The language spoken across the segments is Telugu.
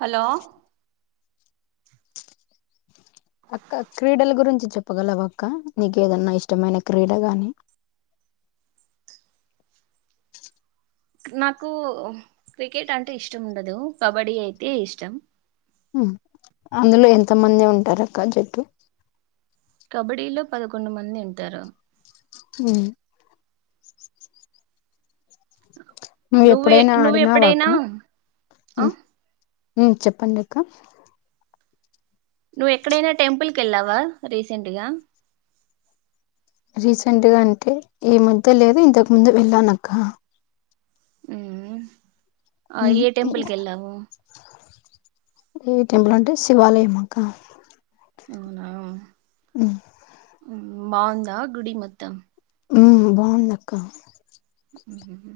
హలో అక్క క్రీడలు గురించి చెప్పగలవ అక్క నీక ఏదన్నా ఇష్టమైన క్రీడ గాని నాకు క్రికెట్ అంటే ఇష్టం ఉండదు కబడ్డీ అయితే ఇష్టం మ్మ్ అందులో ఎంత మంది ఉంటారు అక్క జట్టు కబడ్డీలో పదకొండు మంది ఉంటారు మ్మ్ నువ్వు నువ్వే ఎప్పుడైనా నువ్వు ఆడినావాక ఎప్పుడైనా ఆ హ్ మ్మ్ చెప్పండి అక్క నువ్వు ఎక్కడైనా టెంపుల్ కెళ్ళావా రీసెంట్ గా రీసెంట్గా అంటే ఈ మధ్య లేదు ఇంతకు ముందు వెళ్ళానక్క ఉమ్ ఆ ఏ టెంపుల్ కెళ్ళావు ఏ టెంపుల్ అంటే శివాలయం అక్క అవునా ఉమ్ బావుందా గుడి మొత్తం. ఉమ్ బాగుందక్క. ఉహుహు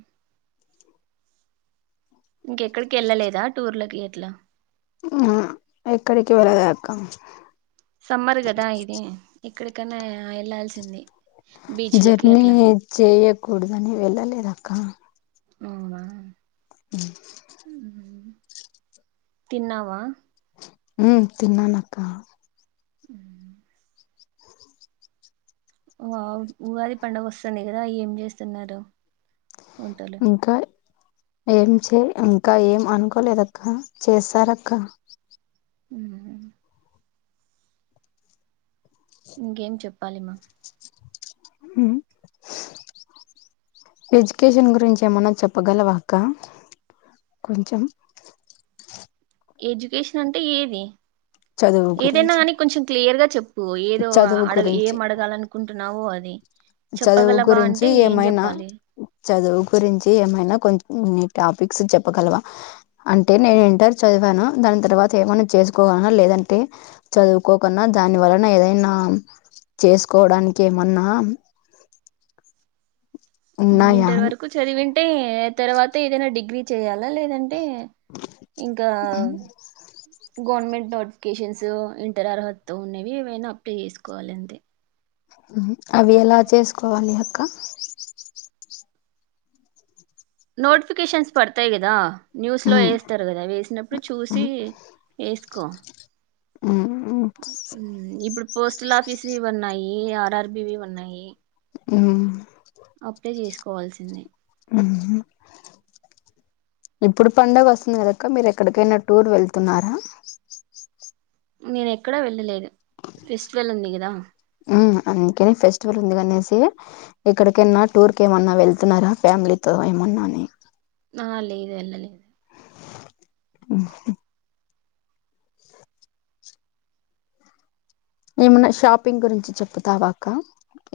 ఇంకెక్కడికి ఎళ్ళలేదా టూర్లకి అట్లా ఆ ఎక్కడికి వెళ్ళలేదక్క సమ్మర్ గదా ఇది ఎక్కడికన్నా వెళ్లాల్సింది. జర్నీ చేయ కూడదని వెళ్ళలేదక్క అవునా ఉమ్ మ్మ్. తిన్నావా ఉమ్ తిన్నానక్క ఉమ్ వ ఉగాది పండగ వస్తాంది కదా ఏం చేస్తున్నారు? వంటలు ఇంకా ఏం చే ఇంకా ఏం అనుకోలేదక్క, చేస్తారక్క ఊహు ఇంకేం చెప్పాలిమా ఉమ్, ఎడ్యుకేషన్ గురించి ఏమన్నా చెప్పగలవా అక్క, కొంచెం ఎడ్యుకేషన్ అంటే ఏది చదువు ఏదైనా గురించి గానీ కొంచెం క్లియర్ గా చెప్ పూ ఏదో చదువు అడ ఏం గురించి అడగాలనుకుంటున్నావో అది, చదువు చెప్పగలవా గురించి అంటే ఏం ఏమైనా చెప్పాలి. న్ టాపిక్స్ చెప్పగలవా, అంటే నేను ఇంటర్ చదివాను దాని తర్వాత ఏమన్నా చేసుకోగలన, లేదంటే చదువుకోకున్నా దాని వలన న్న ఏదైనా చేసుకోవడానికి ఏమన్నా ఉన్నాయా ఇంటర్ అని వరకు చదివింటే తర్వాత ఏదైనా డిగ్రీ చేయాలి. లా లేదంటే ఇంకా గవర్నమెంట్ నోటిఫికేషన్స్ ఇంటర్ అర్హత తో ఉన్నవి ఏవైనా అప్లై చేసుకోవాలి అంతే. అవి ఎలా చేసుకోవాలి అక్క? నోటిఫికషన్స్ పడతాయి గదా న్యూస్ లో ఏస్తరు గదా, అవేసినప్పుడు చూసి వేస్ కు ఉమ్ ఉమ్ ఇప్పుడు పోస్టల్ ఆఫీస్ ఇవి ఉన్నాయి, ఆర్ ఆర్ బి వి ఉన్నాయి ఉమ్ అప్పుడే చేస్ కోవాల్సింది మ్ ఇప్పుడు పండగొస్తుంది కదాక్క మీరు ఎక్కడికైనా టూర్ వెళ్తున్నారా నేనెక్కడా వెళ్ళలేదు ఫెస్టివల్ ఉంది గదా అందుకనే ఫెస్టివల్ ఉంది అనేసి ఇక్కడికైనా టూర్ కేమన్నా వెళ్తున్నారా ఫ్యామ్లీతో ఏమన్నా అని ఆ లేదు ఎళ్ళల ఉహు ఏమన్నా షాపింగ్ గురించి చెప్తావాక్క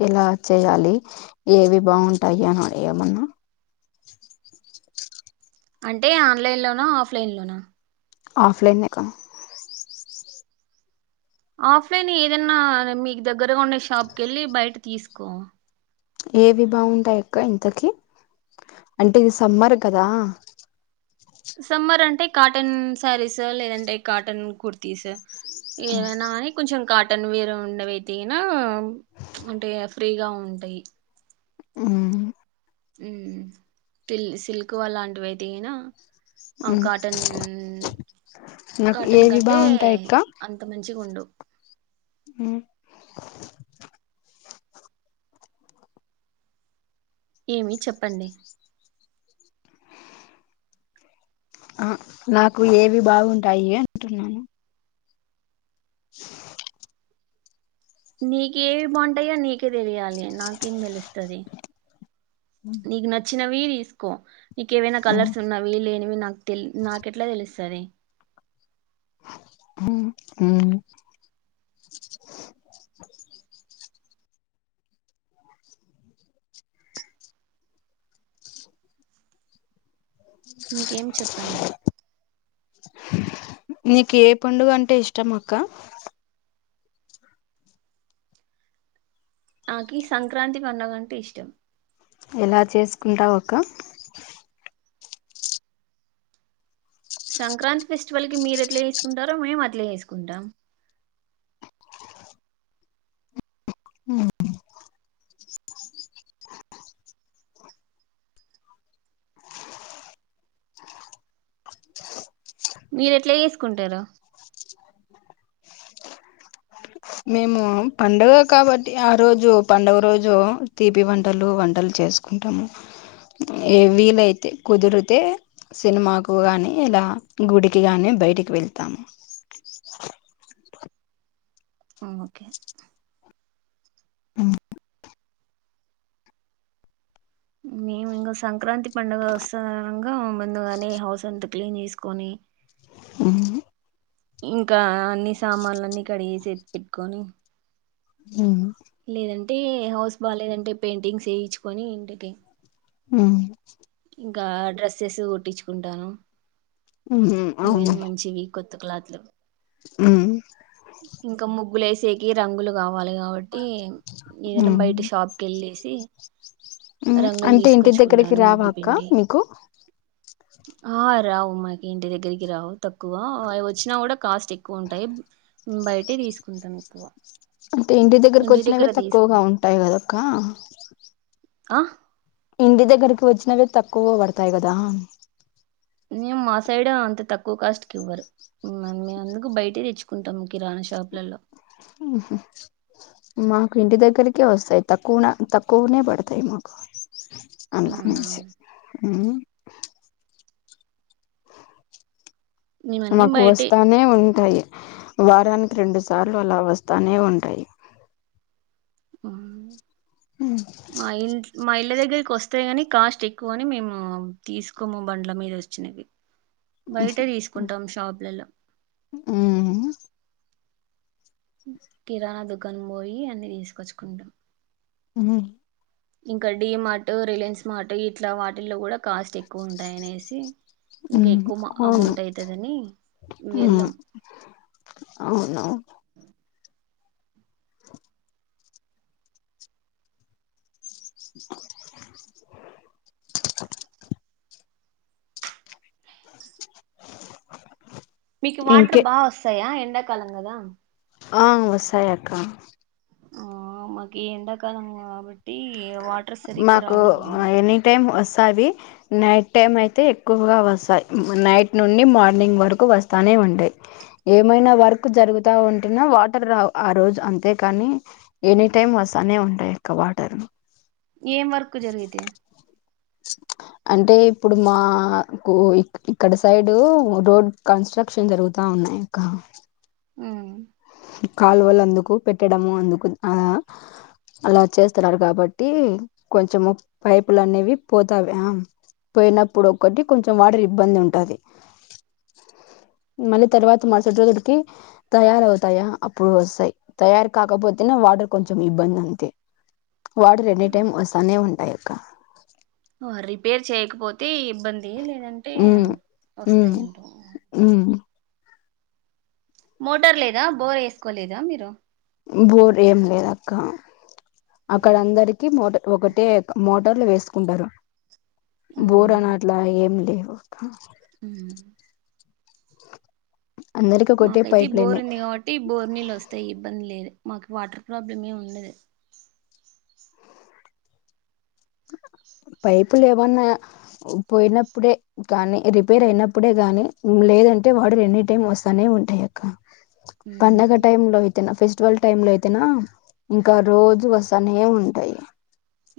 ఎలా చేయాలి ఏవి బాగుంటాయి అని ఏమన్నా అంటే ఆన్లైన్ లోనా హఫ్ లైన్ లోనా ఆఫ్లైనేకా ఆఫ్లైన్ ఏదన్నా మీక్ దగ్ గరగా ఉన్న షాప్కెళ్ళి బయట్ తీస్కో ఏవి బాగుంటాయ్ అక్క ఇంతకి అంటే ఇది సమ్మర్ కదా సమ్మర్ అంటే కాటన్ శారీస్ లేదంటె కాటన్ కుర్తీస్ ఏవనాని కొంచెం కాటన్ వేర్ ఉండవి ఐతేనా అంటే ఫ్రీగా ఉంటయ్ ఉమ్ ల్ సిల్క్ వళంటివి ఐతే ఐనా అ ఉమ్ కాటన్ నాకు కాటన్ ఏవి కంటే బాగుంటాయి అంత మంచిగుండవ్ ఉ ఏమి చెప్పండి అ నాకు ఏవి బాగుంటాయి అంటున్నాను [inaudible] నీకేవి బావుంటాయో నీక్ తెలియాలి నాకేం తెలుస్తది నీకు నచ్చిన్ చ్చినవీ తీస్కో నీకేవైనా ఉమ్ కలర్స్ ఉన్నవి లేనివి నా తె నాకేట్ల తెలుస్తది ఉ ఉ ఇంకెం చెప్పండి నీకే పండుగంటే ఇష్టమక్క నాకి సంక్రాంతి పడుగంటే ఇష్టం ఎలా చేసుకుంటావ్ అక్క సంక్రాంతి ఫెస్టివల్ కి మీరేట్ల చేస్కుంటారో మేమ్ అట్లే చేస్కుంటాం మీరేట్ల చేస్కుంటరు మేము పండుగ కాబట్టి ఆ రోజు పండుగ రోజు తీపి వంటలు వంటలు చేస్కుంటమ్ ఏ వీలైతే కుదిరితే సినిమాకు గాని ఇలా గుడికి గాని బయటికి వెళ్తామ్ ఓకె అ మేమిగా సంక్రాంతి పండుగవస్సాదనం మ్ గా ముందుగానే హౌస్ అంతా క్లీన్ చేసుకొని ఉహు ఇంకా అన్ని సామాన్లన్నీ కడిగేసి ఎత్తి పెట్టుకొని ఉహ్ టే హౌస్ బాలేదంటే పెయింటింగ్స్ వేయిచుకొని ఇంటికి ఉమ్ ఇంకా డ్రెస్సెస్ కుట్టిచుకుంటాను మ్మ్ హు అవును త్ క్లాత్లు ఇంక ముగ్గులేసి [unintelligible] రంగులు కావాలిగా కాబట్టి ఏదైనా బయట షాప్ కి వెళ్ళేసి రంగులు తీసుకొచ్చుకుంటాను ముగ్గు కా పిండి మీకు ఆ రావు మాకి ఇంటి దగ్గరికి రావు తక్కువ అవి వచ్చినా కూడా కాస్ట్ ఎక్కువ ఉంటాయి బయట తీసుకుంటాం ఎక్కువ అంటే ఇంటి దగ్గరకు ఇంటిడి వచ్చినవే దగ్గర తీసుకో తక్కువగా ఉంటాయి కదక్క ఆ ఇంటి దగ్గరకి వచ్చినవే తక్కువ పడతాయి కదా [unintelligible] మా సైడ్ అంత తక్కువ కాస్ట్ కి ఇవ్వరు మేముందుకు బయట తెచ్చుకుంటాము కిరాణా షాపులలో మాకు ఇంటి దగ్గరికే వస్తాయి తక్కువనా తక్కువనే పడతాయి మాకు అవునా [unintelligible] మ్మ్ మేమన్నీ మాకు బయటే వస్తానే ఉంటాయి వారానికి రెండు సార్లు అలా వస్తానే ఉంటాయి [inaudible] మా ఇం మా ఇళ్ల దగ్గర దగ్గరికి వస్తా కాని కాస్ట్ ఎక్కువ అని మేము తీసుకోము బండ్ల మీద వచ్చినవి బయటే తీసుకుంటాం షాపులో కిరాణా దుకాణ పోయి అన్ని తీసుకొచ్చుకుంటాం మ్మ్ ఇంకా డి మార్ట్ రిలయన్స్ మార్ట్ ఇట్లా వాటిల్లో కూడా కాస్ట్ ఎక్కువ ఉంటాయనేసి ఇంకా ఎక్కుమ అవును అమౌంట్ అయితదని వెళ్ళం. అవును మీకు వాటర్ ఇంకే బాగా వస్సాయా ఎండా కాలం గదా ఆ వస్సాయక్క ఆ మాకి ఎండాకాలం కాబ ట్టి వాటర్ సరిగ్గా రావడం లేదు అవి నైట్ టైం అయితే ఎక్కువగా వస్తాయి నైట్ నుండి మార్నింగ్ వరకు వస్తనే ఉంటాయి ఏమైనా వర్క్ జరుగుత ఉంటున్నా వాటర్ రావు ఆ రోజు అంతేకాని ఎనీ టైం వస్తనే ఉంటాయి అక్క వాటర్ ఏం వర్కు జరిగితే అంటే ఇప్పుడు మా కు ఇక్కడ సైడ్ రోడ్ కన్స్ట్రక్షన్ జరుగుతా ఉన్నాయి అక్క ఉ కాలువలు అందుకు పెట్టడము అందుకు ఆ అలా చేస్తున్నారు కాబట్టి కొంచెము పైపులు అనేవి పోతావి పోయినప్పుడు ఒకటి కొంచెం వాటర్ ఇబ్బంది ఉంటది మళ్ళీ తర్వాత మరుసటి రోజుడికి తయారవు తయ అప్పుడు వస్తాయి తయారు కాకపోతేనా వాటర్ కొంచెం ఇబ్బంది అంతే వాటార్ ఎని టైమ్ వస్తానే ఉం టాయి అక్క రిపేర్ చేయకపోతే ఇబ్బంది లేదంటే ఉమ్ ఉమ్ వస్తాయి అంటు ఉమ్ మోటార్ లేదా బోర్ ఎసుకోలేదా మీరు బోర్ ఏం లేదక్క అక్కడ అందరికి మోటు ఒకటే మోటార్లు వేసుకుంటరు బోర్ అనాట్లా ఏం లేవు ఒక ఉహు అందరికి ఒకటే మాకైతే పైప్ బోర్ లైనే ఉంది కాబట్టి బోర్ నీళ్ళు వస్తాయి ఇబ్బంది లేదు మాకు వాటర్ ప్రాబ్లం ఏం ఉండదు పైపులు ఏమన్నా పోయినప్పుడే కానీ రిపేర్ అయినప్పుడే గానీ లేదంటే వాటర్ ఎని టైమ్ వస్తానే ఉంటాయి అక్క పండగ ఉమ్ టైమ్ లో అయితేనా ఫెస్ స్టివల్ టైమ్ లో అయితేనా ఇంకా రోజు వసనే ఉంటాయి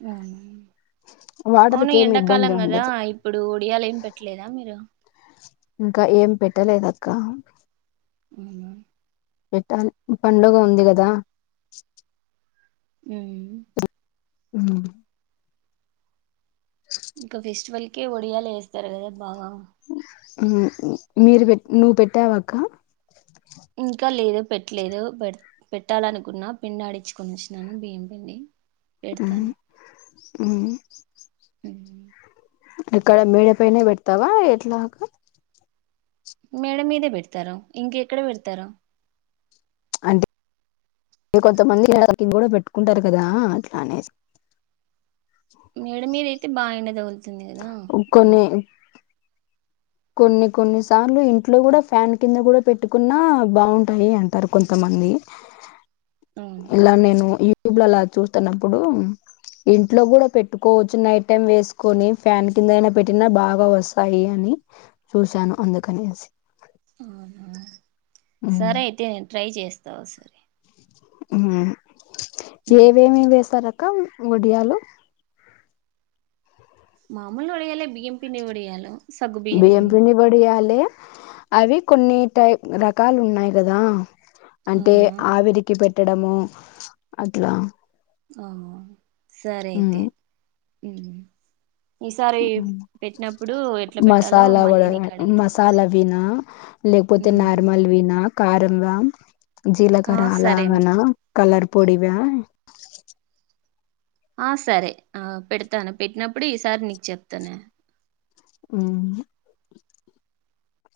అవునా అవును వాటర్కి ఏమి ఎండాకాలం ఇబ్బంది కదా ఉండదు ఇప్పుడు ఒడియాలు ఏం పెట్టలేదా మీరు ఇంకా ఏం పెట్టలేదక్క ఉందా పెట్టాలి ఈ పండుగ ఉంది కదా ఆ ఉ ఇంకా ఫెస్టివల్ కే ఒడియాలేస్తరు కద బాగా మీరు పెట్ నువ్వు పెట్టావాక్క ఇంకా లేదు పెట్టలేదు పెడుత్ పెట్టాలనుకున్న పిండి ఆడిచ్చుకొని వచ్చినాను బియ్యం పిండి పెడతాను అవు వెళ్ళి ఇక్కడ మేడ పైనే పెడతావా ఎట్లా అక్క మేడ మీదే పెడతారు ఇంకెక్కడ పెడతారు అంటే కొంతమంది [unintelligible] కూడా పెట్టుకుంటారు కదా అట్లా అనేసి మేడ మీద అయితే బాగ ఎండ తగుల్ తుంది కదా కొన్ని అందుకు కొన్ని కొన్ని సార్లు ఇంట్లో కూడా ఫ్యాన్ కింద కూడా పెట్టుకున్నా బాగుంటాయి అంటారు. కొంతమంది అవునా ఇలా నేను ఈ ట్యూబ్ లలా చూస్తున్నప్పుడు ఇంట్లో కూడా పెట్టుకోవచ్చు నైట్ టైమ్ వేసుకొని ఫ్యాన్ కింద అయినా పెట్టినా బాగా వస్సాయి అని, చూశాను అందుకనేసి అవునా మ్మ్ సరే అయితే నేను ట్రై చేస్తా ఒసారి హ్మ్ ఏవేమి చేసరు అక్ వడియాలు మామూలు ఉడయాలే బియ్యం పిండి ఉడయాలు బియం పిండి వడియాల అవి కొన్ని టై రకాలు ఉన్నాయి కదా అంటే అవునా ఆవిరికి పెట్టి పెట్టడము అట్లా ఆ సరే ఉమ్ అయితే హ్మ్ ఎట్లా పెట్టాలో మసాలా మళ్ళీ కూడా నీకు అడుగుతాలే మసాలా వినా లేకపోతే నార్మల్ వినా కారం వ ఆ జీలకర సరేమ్మా అలాగనా కలర్ పొడివ ఆ సరే ఆ పెడతాను పెట్టినప్పుడు ఈసారి నీకు చెప్తానే అ